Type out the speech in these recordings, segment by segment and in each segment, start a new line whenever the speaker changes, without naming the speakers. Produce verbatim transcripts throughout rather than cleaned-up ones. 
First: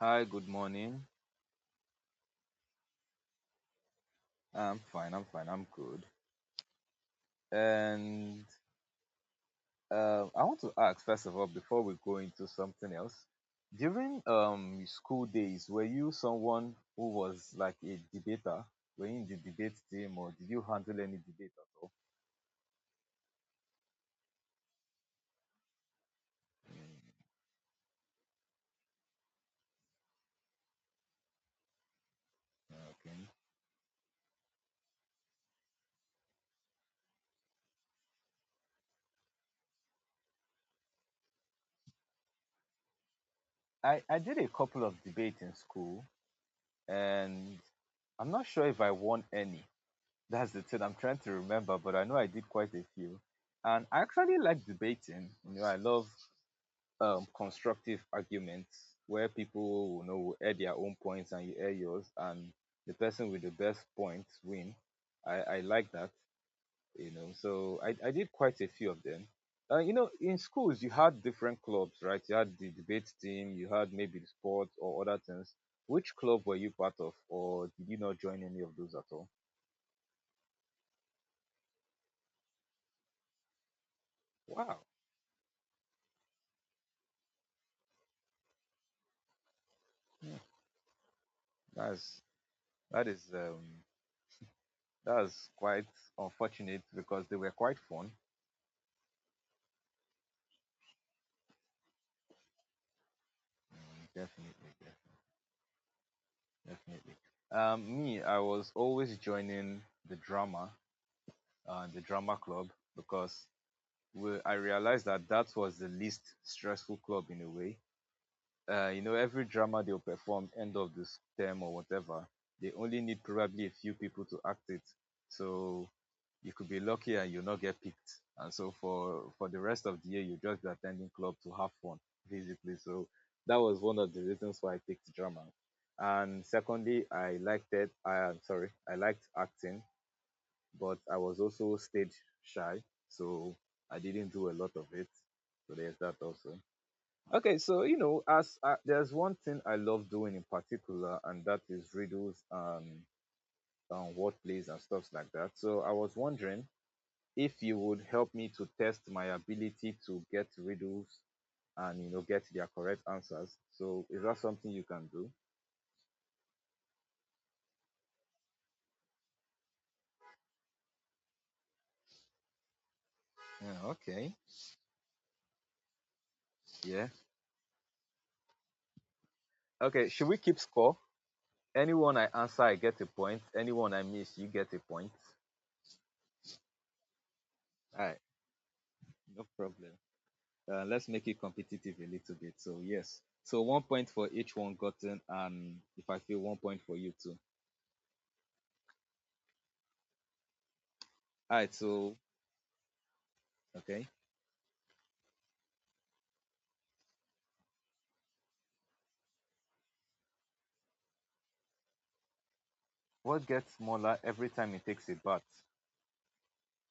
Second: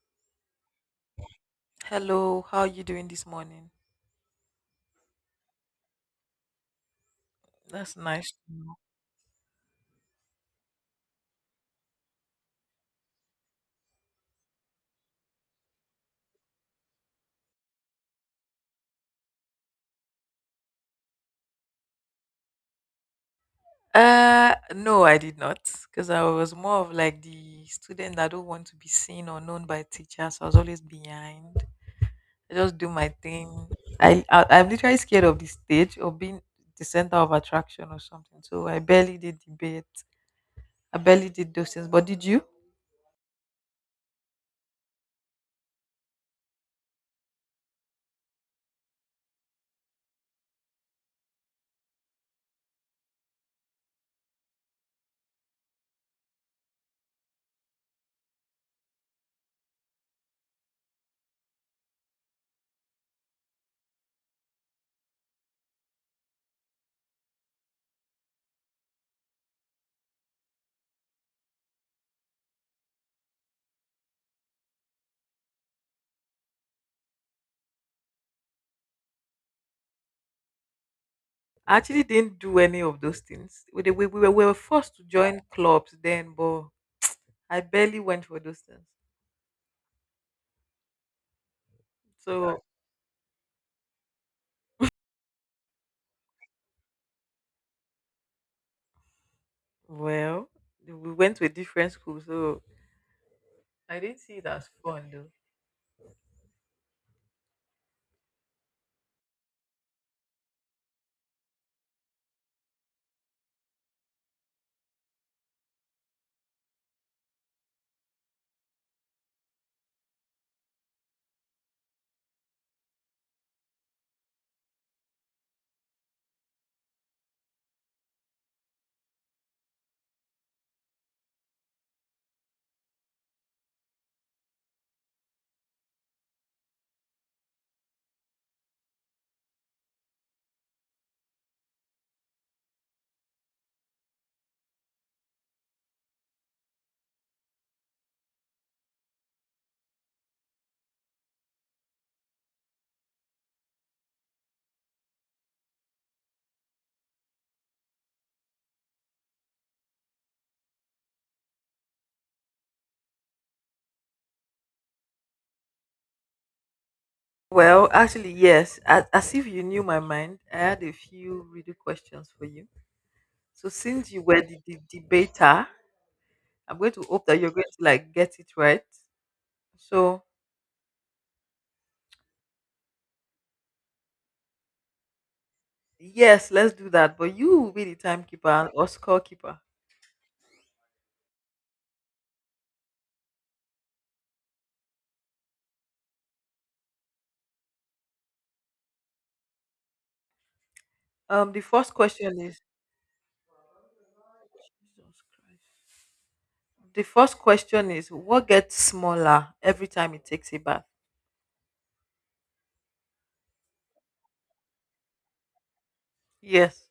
Hi, good morning.
Hello, how are you doing this morning?
I'm fine, I'm fine, I'm good.
That's nice to
And
know.
uh, I want to ask, first of all, before we go into something else, during um your school days, were you someone who was like a debater? Were you in the debate team or did you handle any debate at all?
Uh, no, I did not, because I was more of like the student that don't want to be seen or known by teachers. So I was always behind. I just do my
Okay.
thing. I, I I'm literally scared of the stage or being the center of attraction or something. So I barely did debate. I barely did those things. But did you?
I, I did a couple of debates in school, and I'm not sure if I won any. That's the thing I'm trying to remember, but I know I did quite a few. And I actually like debating. You know, I love um, constructive arguments where people will you know will add their own points and you add yours, and the person with the best points win. I, I like that, you know. So I, I did quite a few of them. Uh, you know, in schools you had different clubs, right? You had the debate team, you had maybe the sports or other things. Which club were you part of, or did you not join any of those at all?
I actually didn't do any of those things. We, we, we, were, we were
Wow,
forced to join clubs then, but I barely went for those things.
hmm, that's
So,
that is um that's quite unfortunate because they were quite fun.
well, we went to a different school, so I
Mm,
didn't see it
definitely,
as fun though.
definitely. Um, me, I was always joining the drama, uh, the drama club, because we, I realized that that was the least stressful club in a way. Uh, you know, every drama they'll perform end of this term or whatever, they only need probably a few people to act it. So you could be lucky and you not get picked. And so for for the rest of the year, you just be attending club to have fun, basically. So that was one of the reasons why I picked drama. And secondly, I liked it. I am sorry, I liked acting, but I was also stage shy, so I didn't do a lot of it. So there's that also. Okay, so you know, as I, there's one thing I love doing in particular, and that is riddles and um, wordplays and stuff like that. So I was wondering if you would help me to test my ability to get riddles and you know get their correct answers. So is that something you can do?
Well, actually, yes. As, as if you knew my mind, I had a few riddle questions for you. So,
Yeah,
since you
okay.
were the, the debater, I'm going to
Yeah.
hope that you're going to like get it right.
Okay.
So,
Should we keep score? Anyone I answer, I get a point. Anyone I miss, you get a point.
yes, let's do that. But you will be the
All right.
timekeeper or
No
scorekeeper.
problem. Uh, let's make it competitive a little bit. So yes. So one point for each one gotten, and if I feel one point for you too.
Um,
All
the
right.
first
So
question is
okay.
Jesus Christ. The first question is, what gets smaller every time it takes a bath?
What gets smaller every time it takes a bath?
Yes.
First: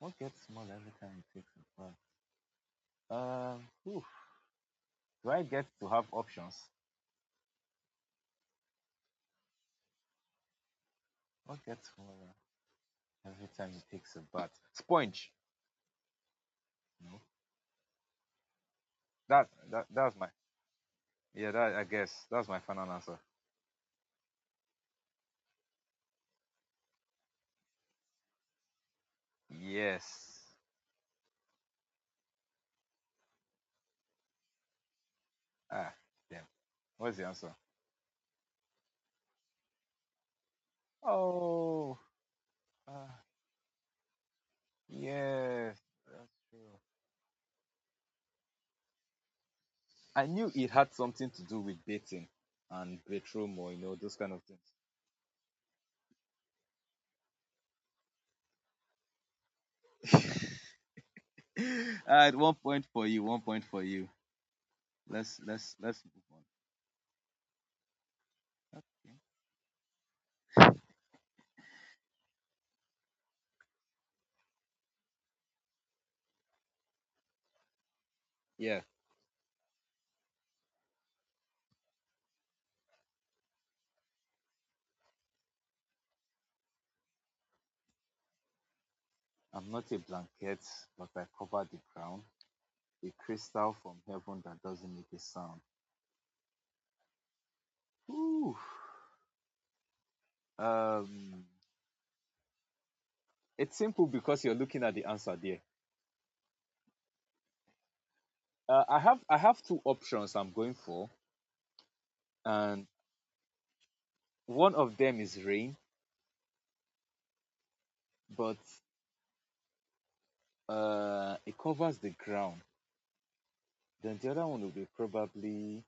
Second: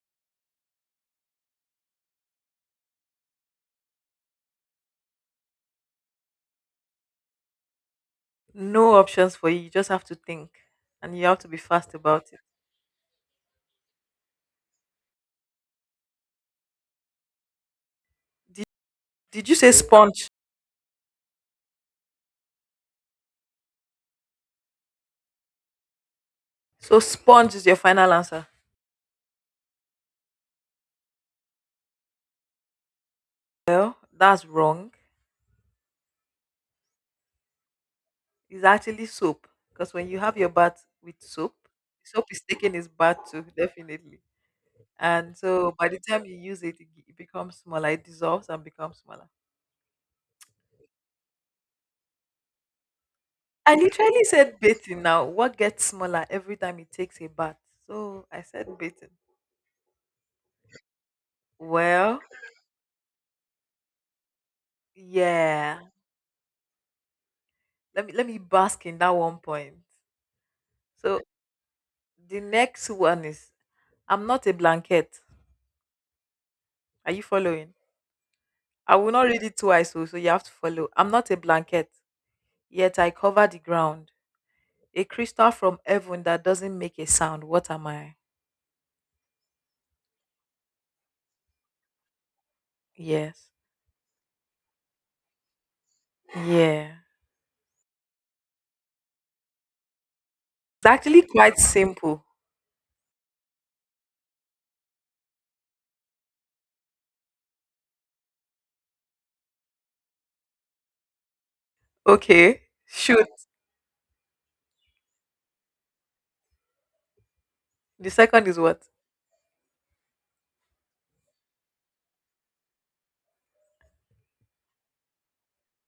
What gets smaller every time it takes a bath? Um, oof, do I get to have options?
No options for you. You just have to think and you have to be
What gets
fast about
more
it.
every time he takes a bath? Sponge. No. That
Did you say
that that's my
sponge?
Yeah. That I guess that's my final answer.
So sponge is your final answer.
Yes.
Well, that's wrong.
Ah, damn. What's the answer?
It's actually soap. Because when you have your bath with soap,
Oh,
soap is taking its
ah,
bath too, definitely. And so
yes.
by the time
That's
you use it,
true.
it becomes smaller. It dissolves and becomes smaller.
I knew it had something to do with dating and bedroom or
I
you know those
literally
kind of
said bathing now. What gets smaller every time it takes a bath? So I said bathing.
things. All
Well,
right, one point for you. One point for you. Let's let's
yeah.
let's move on.
Let me let me bask in that one point. So the next one is, I'm not a blanket. Are you following?
Yeah.
I will not read it twice, so, so you have to follow. I'm not a blanket, yet I cover the ground. A crystal from heaven that doesn't make a sound. What am I?
I'm not a blanket, but I cover the ground. A
Yes.
crystal from heaven that doesn't make a sound.
Yeah.
Whew.
It's actually
Um,
quite simple.
it's simple because you're looking at the answer there. Uh, I have I have two options I'm going for,
Okay.
and
Shoot.
one of them is rain,
The second
but
is what?
uh, it covers the ground. Then the other one will be probably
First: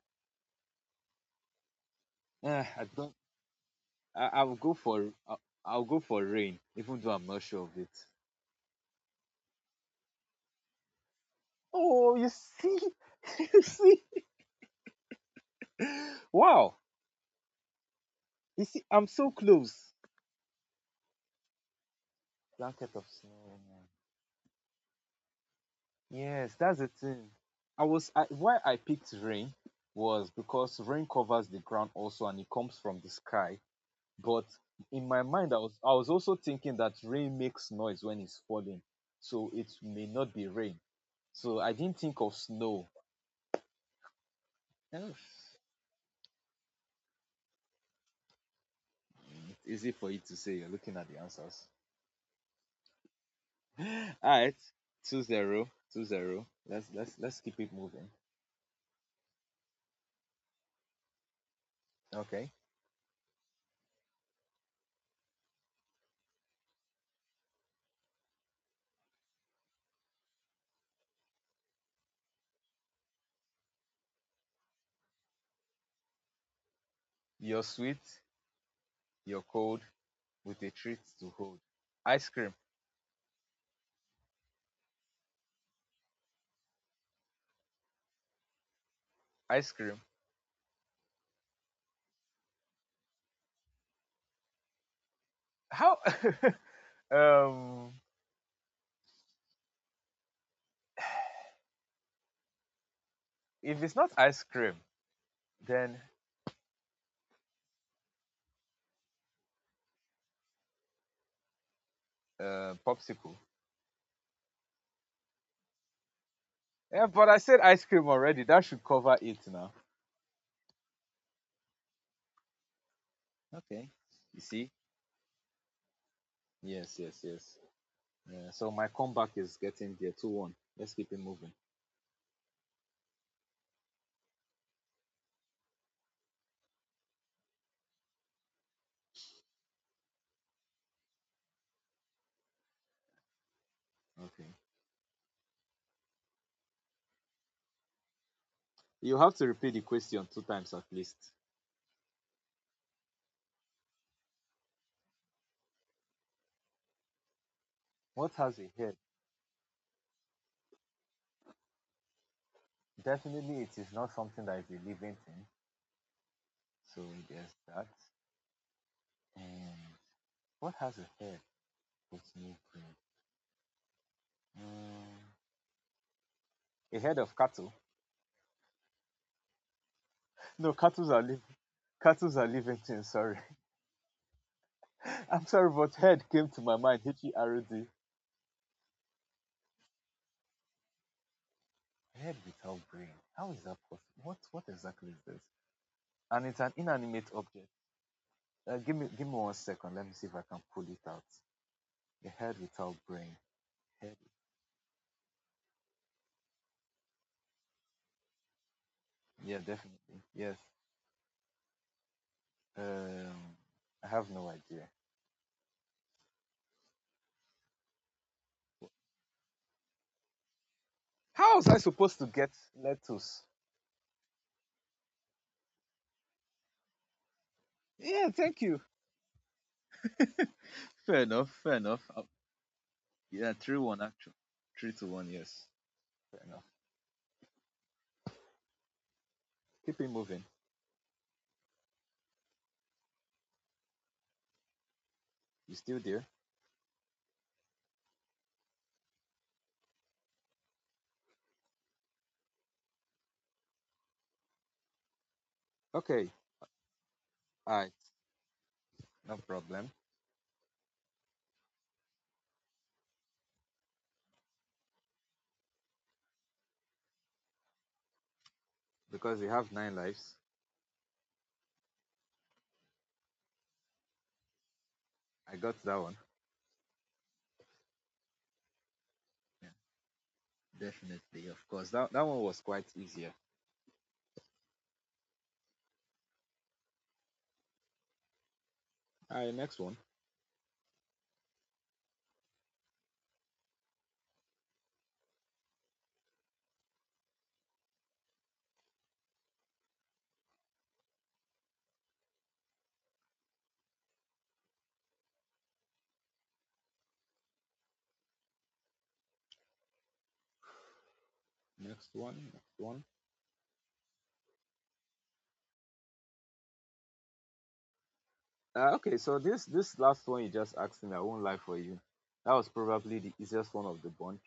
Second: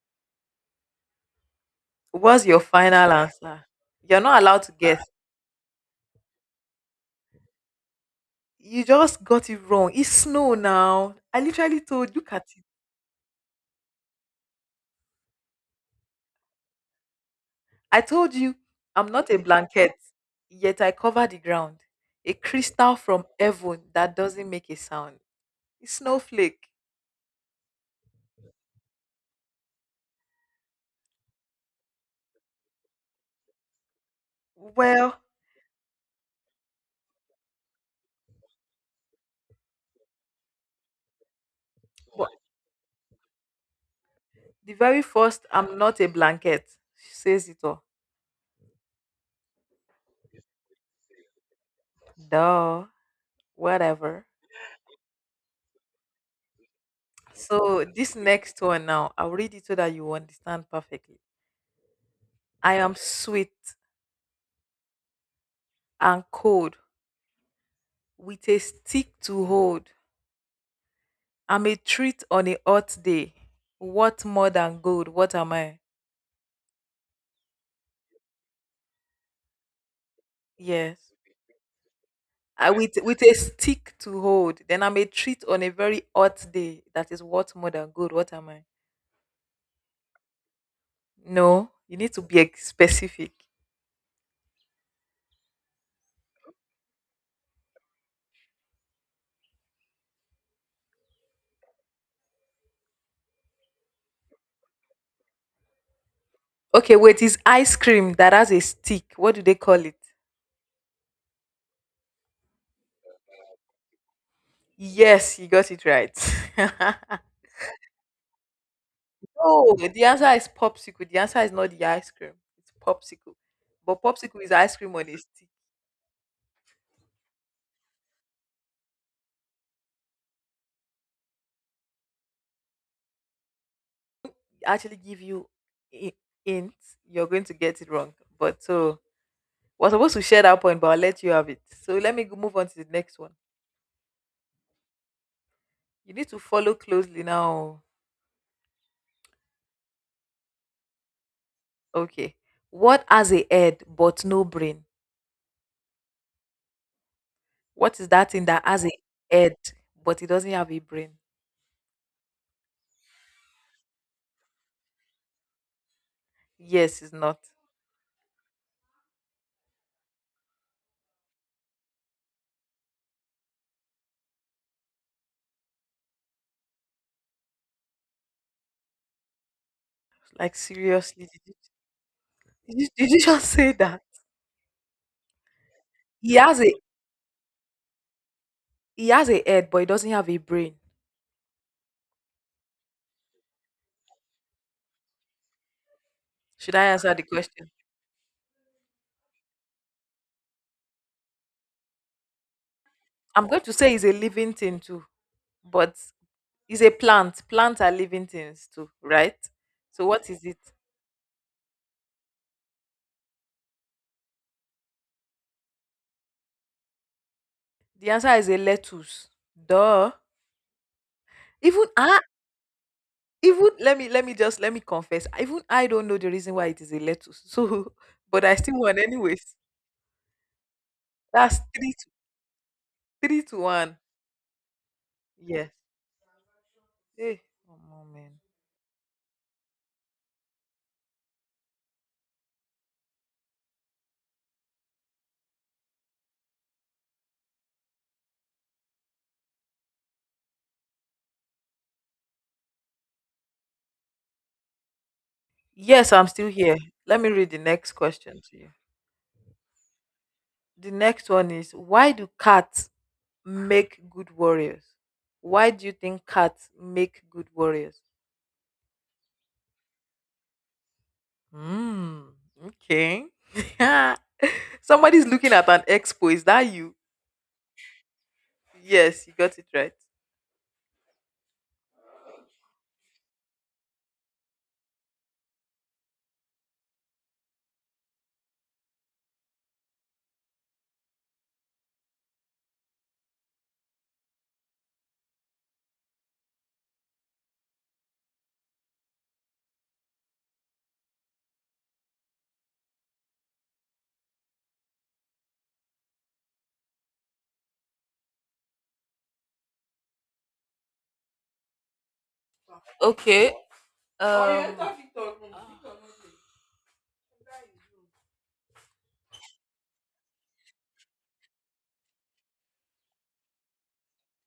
What's your
uh, I
final
don't.
answer? You're
I,
not
I'll
allowed to
go
guess.
for I'll, I'll go for rain, even though I'm not sure of it.
You just got it wrong. It's snow now. I literally
Oh,
told
you
look at it.
see, you see. Wow,
I told you,
you see, I'm
I'm
so
not a
close.
blanket, yet I cover the ground. A
Blanket
crystal
of
from
snow.
heaven that doesn't make a sound. It's
Yes,
snowflake.
that's the thing. I was I, why I picked rain was because rain covers the ground also and it comes from the sky. But in
Well,
my mind, I was I was also thinking that rain makes noise when it's falling, so it may not be rain. So I didn't think
but
of snow.
the very
Oh,
first, I'm not a blanket. She says it all.
it's easy for you to say. You're looking at the answers.
Duh.
All
Whatever.
right, two zero, two zero. Let's let's let's keep it
So
moving.
this next one now, I'll read it so that you understand perfectly.
Okay,
I am sweet and cold with a stick to hold. I'm a treat on a hot day. What more than gold? What am I?
you're sweet. your cold with a treat
Yes.
to hold. Ice cream,
I, with with a stick to hold. Then I'm a treat on a very hot day. That is what more than gold. What am I?
ice cream.
No, you need to be ex- specific.
How? um, if it's not ice cream, then
Okay, wait. Is ice cream that has a stick? What do they call it?
uh, popsicle.
Yes, you got it right. No,
Yeah, but I said ice cream already. That should cover it now.
the answer is popsicle. The answer is not the ice cream. It's popsicle,
Okay.
but
You
popsicle is
see?
ice cream on a stick.
Yes, yes, yes. Yeah, so my comeback is getting there. Two one. Let's keep it moving.
Actually give you i- hints, you're going to get it wrong. But so we're supposed to share that point, but I'll let you have it. So let me go move on to the next one.
Okay.
You need to follow closely now.
You have to repeat the question two times at least.
Okay. What has a head but no brain? What is that
What
thing
has
that
a
has a
head?
head but it doesn't have a brain?
Definitely, it is not something that is a living thing.
Yes,
So
it's not.
there's that. And what has a head? A head of cattle?
Like
No, cattle are
seriously, did
living.
you,
Cattle are living
did you,
things.
did you
Sorry,
just say that?
I'm sorry, but head
He
came
has
to
a
my mind. H e r d.
he has a head, but he doesn't have a brain.
Head without brain. How is that possible? What What exactly is this? And it's an
Should I answer the
inanimate object.
question?
Uh, give me Give me one second. Let me see if I can pull it out. A head without brain.
I'm going to say he's a
Head.
living thing too, but it's a plant. Plants are living things too, right?
Yeah,
So
definitely.
what is
Yes.
it?
Um, I have no idea.
The answer is a lettuce. Duh.
How was I
Even
supposed
I
to get lettuce?
even let me let me just let me confess. Even I don't know the reason why it is a lettuce. So
Yeah,
but I
thank
still
you.
won anyways.
Fair enough.
That's
Fair
three to
enough.
three
Yeah,
to
three
one.
one actually. Three to one, yes.
Yes.
Fair enough.
Hey, omo, man.
Keep it moving. You still there?
Yes, I'm
Okay.
still here. Let me read the
All right.
next question to you.
No problem.
The next one is, why do cats make good warriors? Why do you think cats make good warriors?
Because you have nine lives.
Mm, okay. Somebody's looking
I
at
got
an
that one.
expo. Is that you? Yes, you got it right.
Yeah, definitely, of course. that, that one was quite easier. All right. Next one. Next one. Next one.
Okay. Um.
Uh, okay. So this this last one you just asked me, I won't lie for you. That was probably the easiest one of the bunch.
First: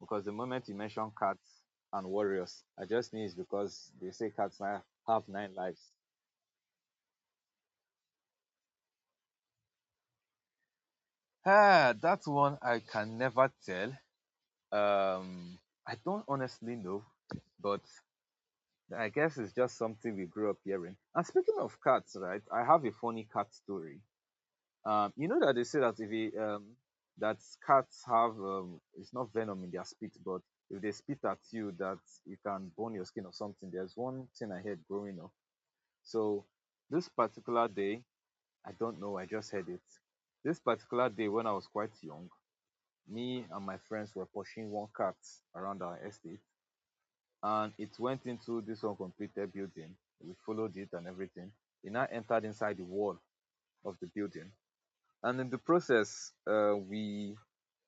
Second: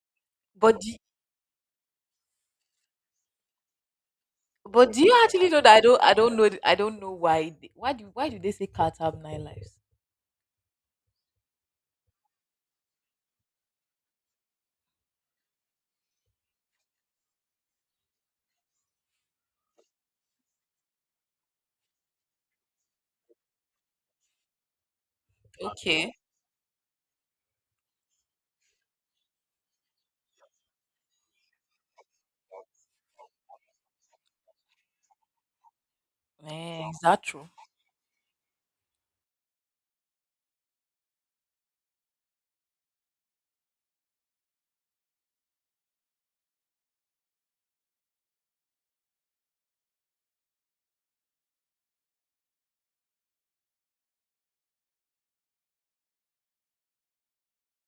Because the moment you
But do,
mention cats and warriors, I just knew it's because they say cats now
but do you
have
actually
nine
know that I
lives.
don't I don't know th- I don't know why they, why do why do they say cats have nine lives?
Ah, that one I can never tell. Um, I don't honestly know, but I guess it's just something we grew up hearing. And speaking of cats, right? I have a funny cat story. Um, you know that they say that if
Okay.
you, um that cats have um it's not venom in their spit, but if they spit at you, that you can burn your skin or something. There's one thing I heard growing up. So
Eh, is
this
that true?
particular day, I don't know. I just heard it. This particular day when I was quite young, me and my friends were pushing one cart around our estate, and it went into this uncompleted building. We followed it and everything. It now entered inside the wall of the building. And in the process, uh, we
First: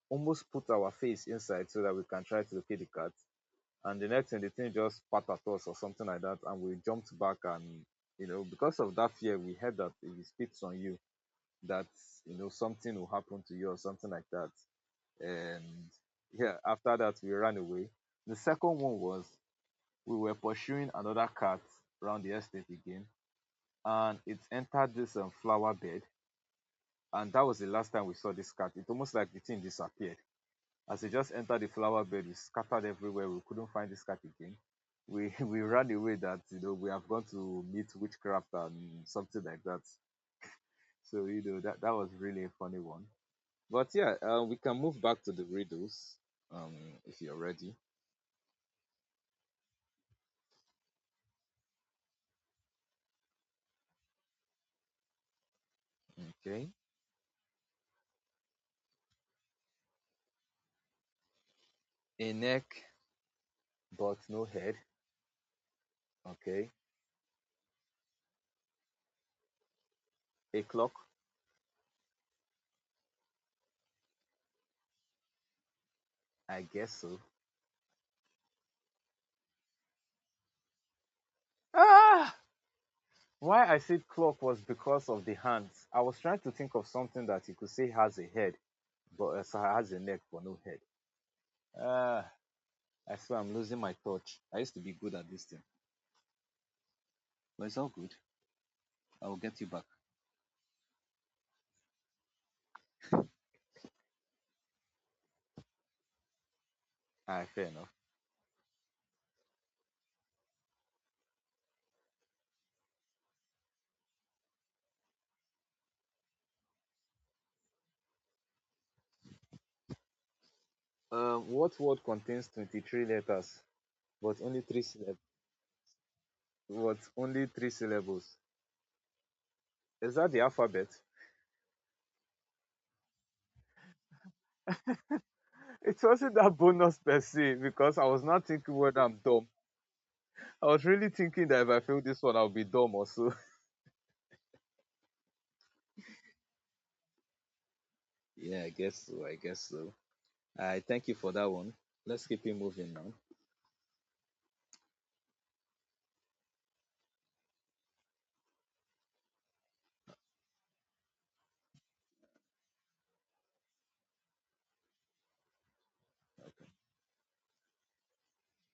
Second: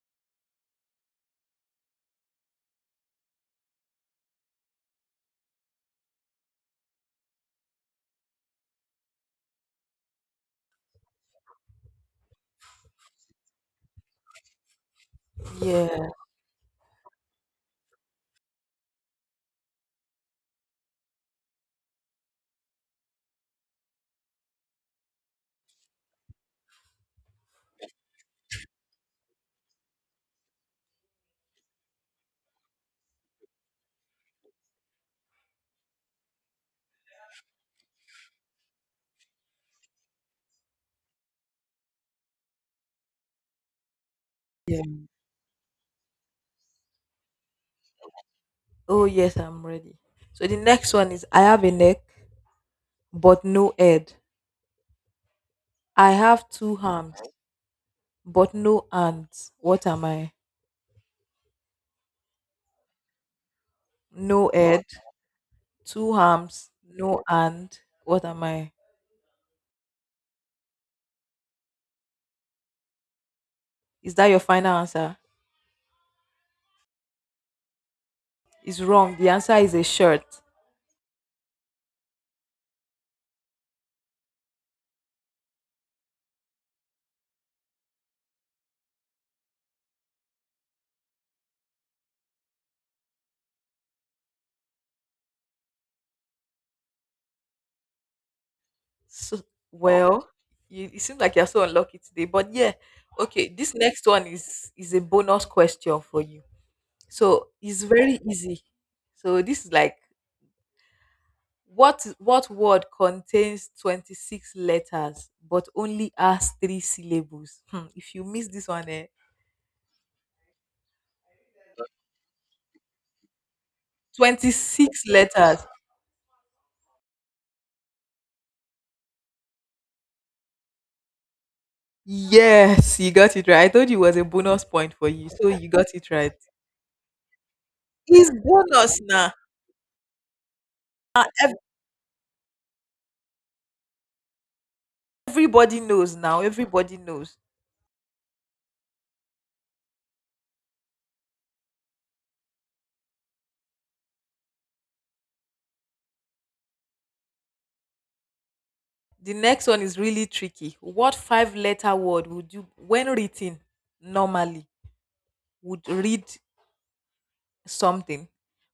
almost put our face inside so that we can try to locate the cat. And the next thing, the thing just spat at us or something like that. And we jumped back. And, you know, because of that fear, we heard that if it spits on you, that, you know, something will happen to you or something like that. And
Yeah.
yeah, after that, we ran away. The second one was, we were pursuing another cat around the estate again, and it entered this um, flower bed. And that was the last time we saw this cat. It almost like the thing disappeared. As it just entered the flower bed, it scattered everywhere. We couldn't find this cat again. We we ran away that you know we have gone to meet witchcraft and something like that. So you know that that was really a funny one. But yeah, uh, we can move
Yeah.
back to the riddles um, if you're ready.
Oh yes, I'm ready. So the next one is, I have a neck but no head. I have
Okay.
two arms but no hands. What am I?
A neck, but no
No
head.
head, two
Okay.
arms, no hand. What am I?
A clock.
Is that your final answer?
I guess so.
It's wrong. The answer is a shirt.
Ah! Why I said clock was because of the hands. I was trying to think of something that you could say has a head, but uh, so has a neck but no head. Ah! I swear I'm losing my touch. I used to be good at this thing, but it's all good. I will
So,
get you back.
well, you, it seems like you're so unlucky today. But yeah, okay. This next one is is a bonus question for you.
Ah,
So
fair
it's
enough.
very easy. So this is like what what word contains twenty six letters but only has three syllables? Hmm, if you miss this one, eh,
Um, what word contains twenty-three letters but
twenty
only three
six
syllab-
letters.
but only three syllables? Is that the alphabet?
Yes, you got it right. I told you it was a bonus point for you, so you got
It
it right.
wasn't that bonus per se because I was
It's
not thinking whether
bonus
I'm
now.
dumb. I was really
Ah,
thinking
ev-
that if I fail this one, I'll be dumb or so.
everybody knows now. Everybody knows.
Yeah, I guess so. I guess so. I thank you for that one. Let's keep it moving now.
The next one is really tricky. What five-letter word would you, when written normally, would read something?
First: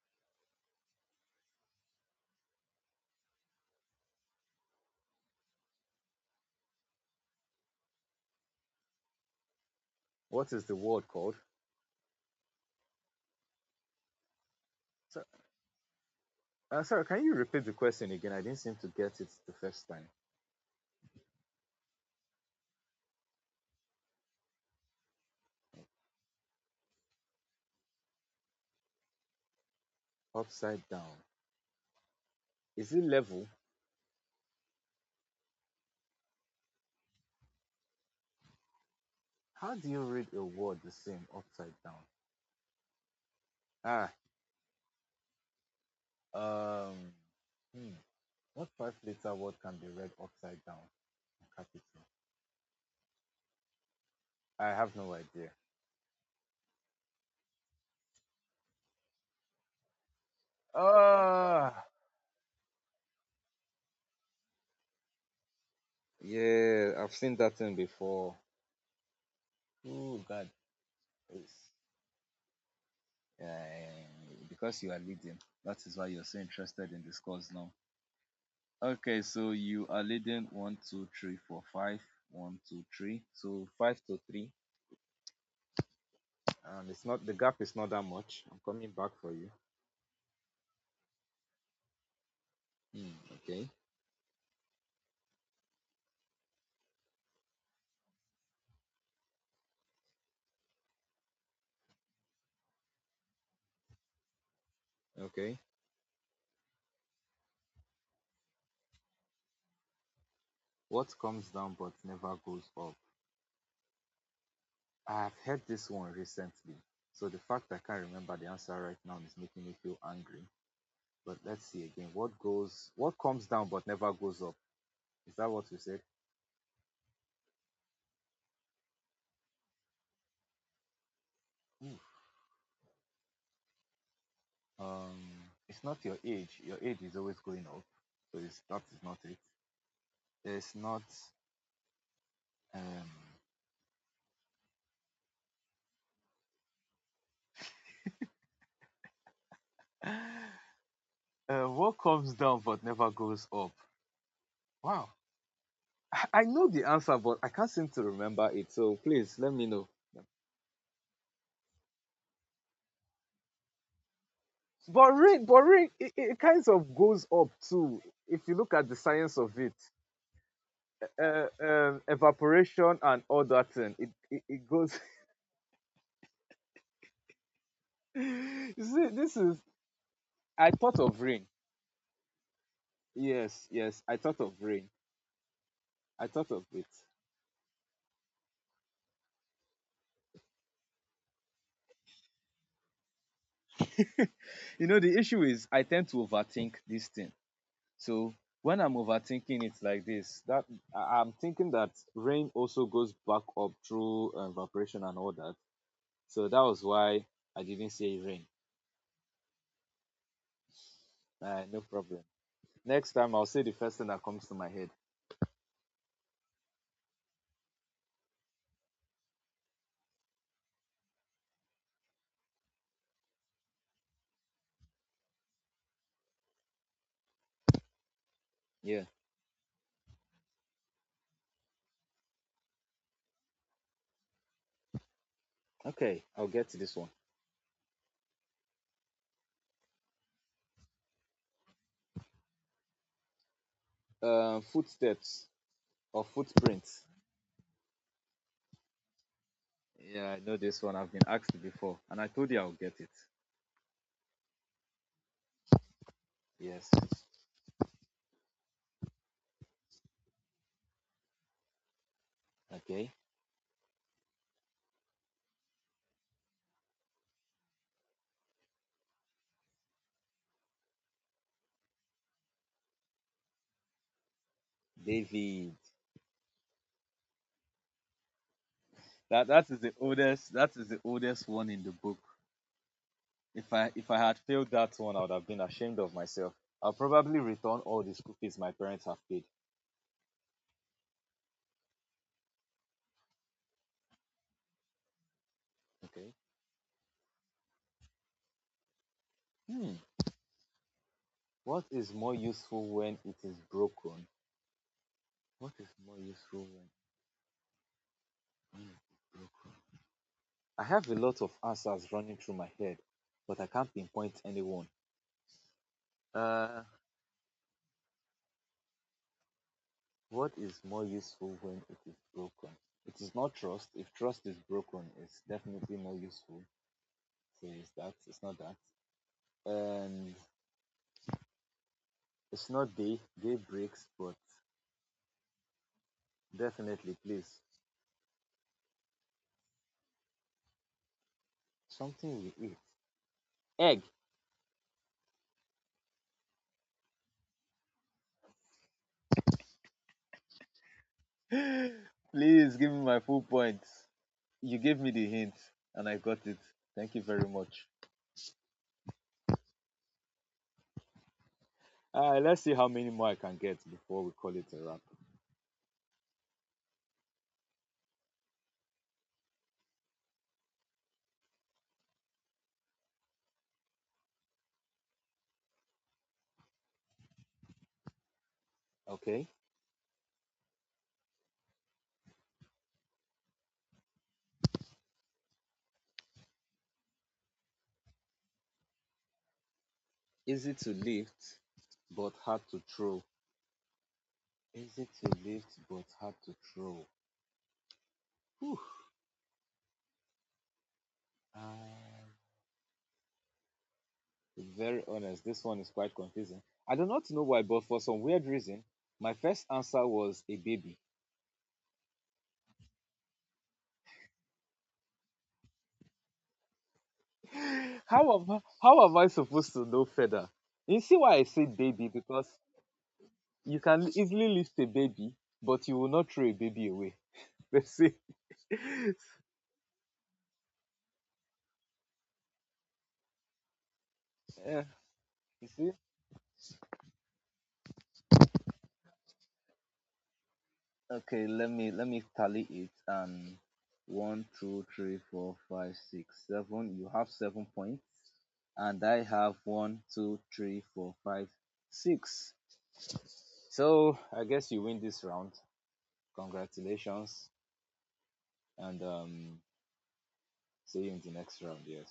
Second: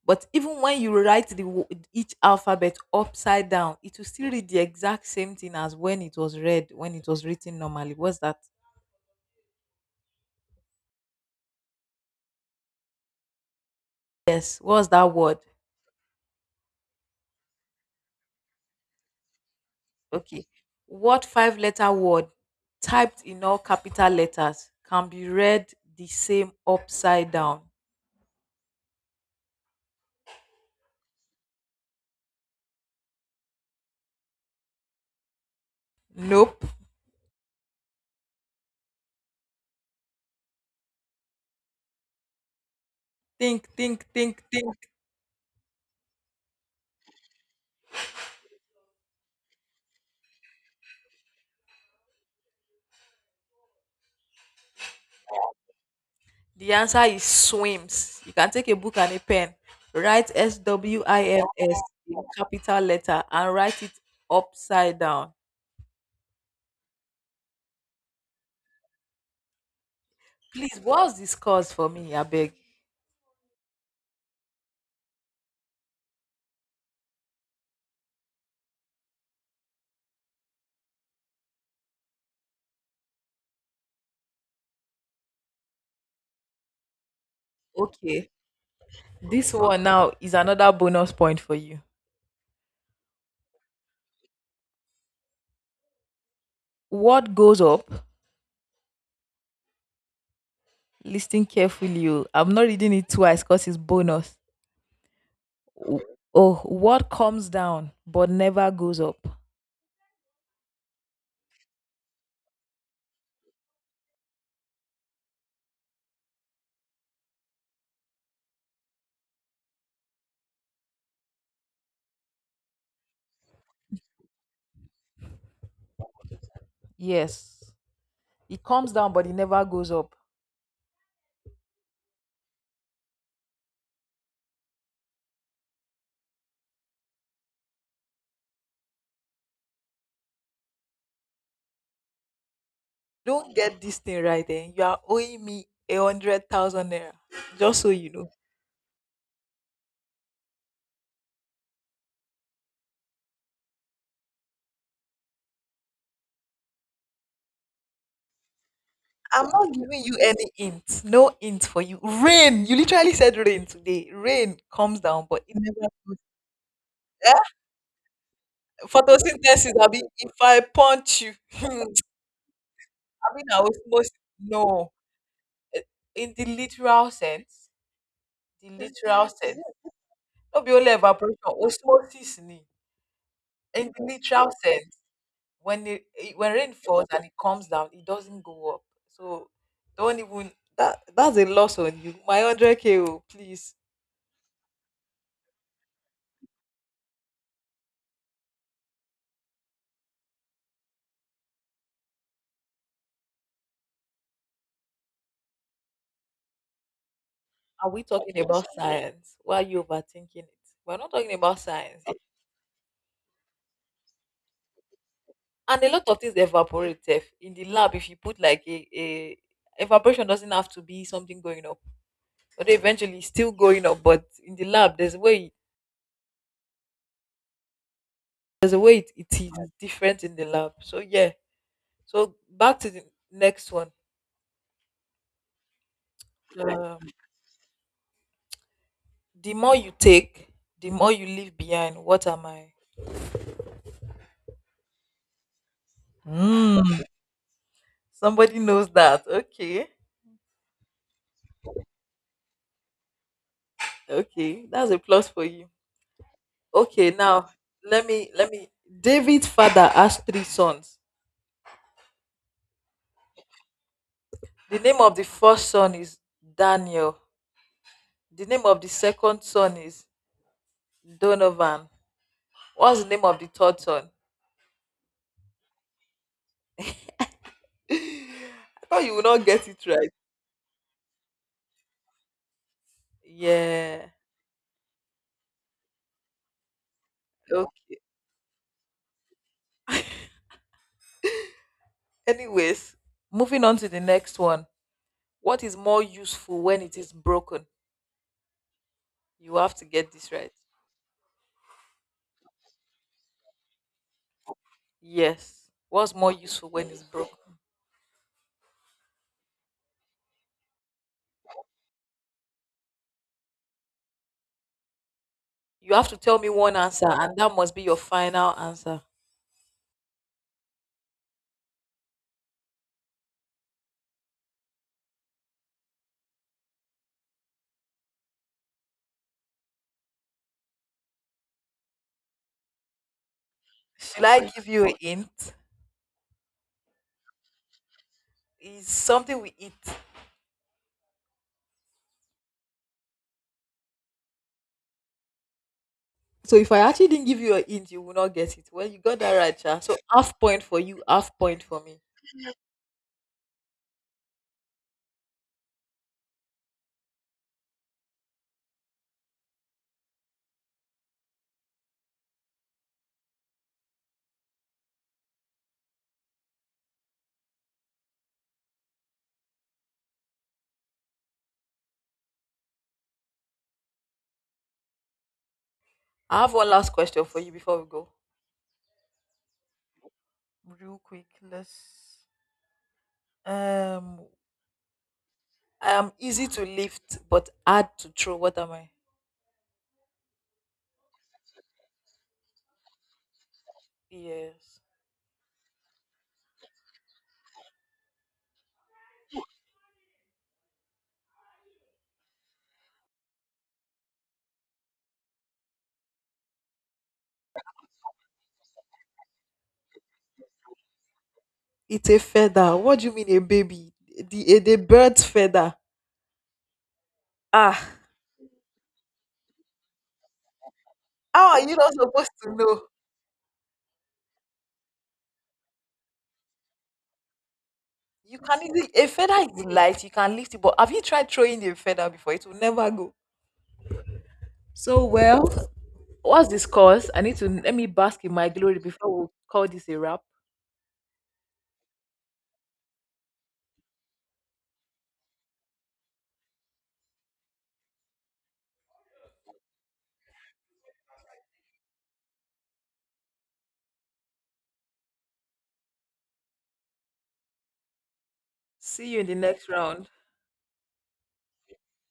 But even when you write the wo- each alphabet upside down, it will still read the exact same thing as when it was read, when it was written normally. What's that?
What is the word called?
Yes, what's that
So,
word?
uh, sorry, can you repeat the question again? I didn't seem to get it the first time.
Okay. What five letter word typed in all capital letters can be read the same upside down?
Upside down. Is it level?
Nope.
How do you read a word the same upside down?
Think, think,
Ah,
think, think.
um, hmm. What five letter word can be read upside down in capital? I have no idea.
The answer is swims. You can take a book and a pen, write S W I M S
Ah,
in capital letter and write it upside down.
yeah, I've seen that thing before. Oh God,
Please, what's this
it's,
cause for me? I beg.
uh, because you are leading, that is why you're so interested in this course now. Okay, so you are leading one, two, three, four, five, one, two, three. So five to three, and it's not the gap is not that
Okay.
much. I'm coming back for you.
This one now is another bonus point for you.
Hmm, okay,
What goes up Listen carefully. You. I'm not reading it twice because it's bonus.
okay.
W- Oh, what comes down but never goes up?
What comes down but never goes up? I have heard this one recently. So the fact I can't remember the answer right now is making me feel angry. But let's see again. What goes, what comes down but never goes up? Is that what you said?
Yes. It comes down but it never goes up.
Oof. Um, it's not your age. Your age is always going up, so it's, that is not it. It's not. Um,
Don't get this thing right then. You are owing me a hundred thousand naira. Just so you know.
uh, what comes down but never goes up? Wow. I know the answer, but I can't seem to remember it. So please
I'm
let me
not
know.
giving you
Yeah.
any hint. No hint for you. Rain. You literally said rain today. Rain comes
But
down, but
rain,
it
but rain,
never
it, it kind of goes up too. If you look at the science of
photosynthesis.
it,
I mean, if I punch you,
uh,
I mean
um, evaporation and all
I
that
was
thing, it,
most
it, it
no.
goes
Eh, in the literal sense, the
you see,
literal
this is
sense. Not be
I
only
thought of
evaporation,
rain.
osmosis ni.
Yes,
In
yes,
the
I thought
literal
of rain.
sense, when it,
I
it-
thought
when
of
rain
it.
falls and it comes down, it doesn't go up. So don't even that that's a loss on you. My hundred K oh, please.
You know, the issue is I tend to overthink this thing. So when I'm overthinking it like this, that I- I'm thinking that rain also goes back up through uh, evaporation and all that. So that was why I didn't
Are we
say
talking
rain.
about science? Why are you overthinking it? We're not talking about
Uh, no
science.
problem. Next time I'll say the first thing that comes to my head.
And a lot of things evaporate. Sef. In the lab, if you put like a, a evaporation doesn't have to be something going up. But eventually it's still going up. But in the lab, there's a way there's a way
Yeah.
it, it is different in the lab. So yeah. So back to the next one.
Okay. I'll get to this
Uh,
one.
the more you take, the more you leave behind. What am I?
Uh, footsteps or
Mm,
footprints.
somebody knows that. Okay.
Yeah, I know this one. I've been asked before, and I told you I'll get it.
Okay. That's a plus for you.
Yes.
Okay, now let me let me. David's father has three sons.
Okay,
The name of the first son is Daniel. The name of the second son is Donovan. What's the name of the third son?
David.
I thought you would not
That
get
that is
it
the
right.
oldest. That is the oldest one in the book. If I if
Yeah.
I had failed that one, I would have been ashamed of myself. I'll probably return
Okay.
all the school fees my parents have paid.
Anyways, moving on to the next one. What is more
Okay.
useful when it is broken? You have to
Hmm.
get this right.
What is more useful when it is broken?
Yes.
What is
What's
more
more
useful
useful when
when,
it's broken?
when it is broken? I have a lot of answers running through my head, but I can't pinpoint anyone.
You have to tell me one
uh,
answer, and that must be your final answer.
What is more useful when it is broken? It is not trust. If trust is broken, it's definitely more useful. So it's that. It's not that. And it's not day. Day breaks,
Should
but
I give you a hint?
definitely, please,
It's something we eat.
something we eat. Egg.
So if I actually didn't give you a hint, you will not get it. Well, you got that right, Sha. So half point for you, half point for me.
Please give me my full points. You gave me the hint and I got it. Thank you very much. Uh, let's see how many more I can get before we call it a wrap.
I have one last question for you before we go.
Okay.
Real quick, let's. Um, I am easy to lift but hard to throw. What am I?
Easy to lift, but hard to throw.
Yes.
Easy to lift but hard to throw. Whew. Um, to be very honest, this one is quite confusing. I do not know why, but for some weird reason, my first answer was a baby.
It's a feather. What do you mean, a baby? The a, the bird's feather. Ah,
how am I, how am I supposed to know feather? You see why I
how are
say
you not
baby
supposed
because
to know?
you can easily lift a baby, but you will not throw a baby away. Let's see.
You can easily A feather is light, you can lift it, but have you tried throwing a feather before? It will never go.
Yeah,
So well,
you see,
what's this course? I need to Let me bask in my glory before we call this a wrap.
okay, let me let me tally it, and one, two, three, four, five, six, seven. You have seven points, and I have one, two, three, four, five, six. So I guess you win this round. Congratulations, and
See you in the
um,
next round.
see you in the next round. Yes.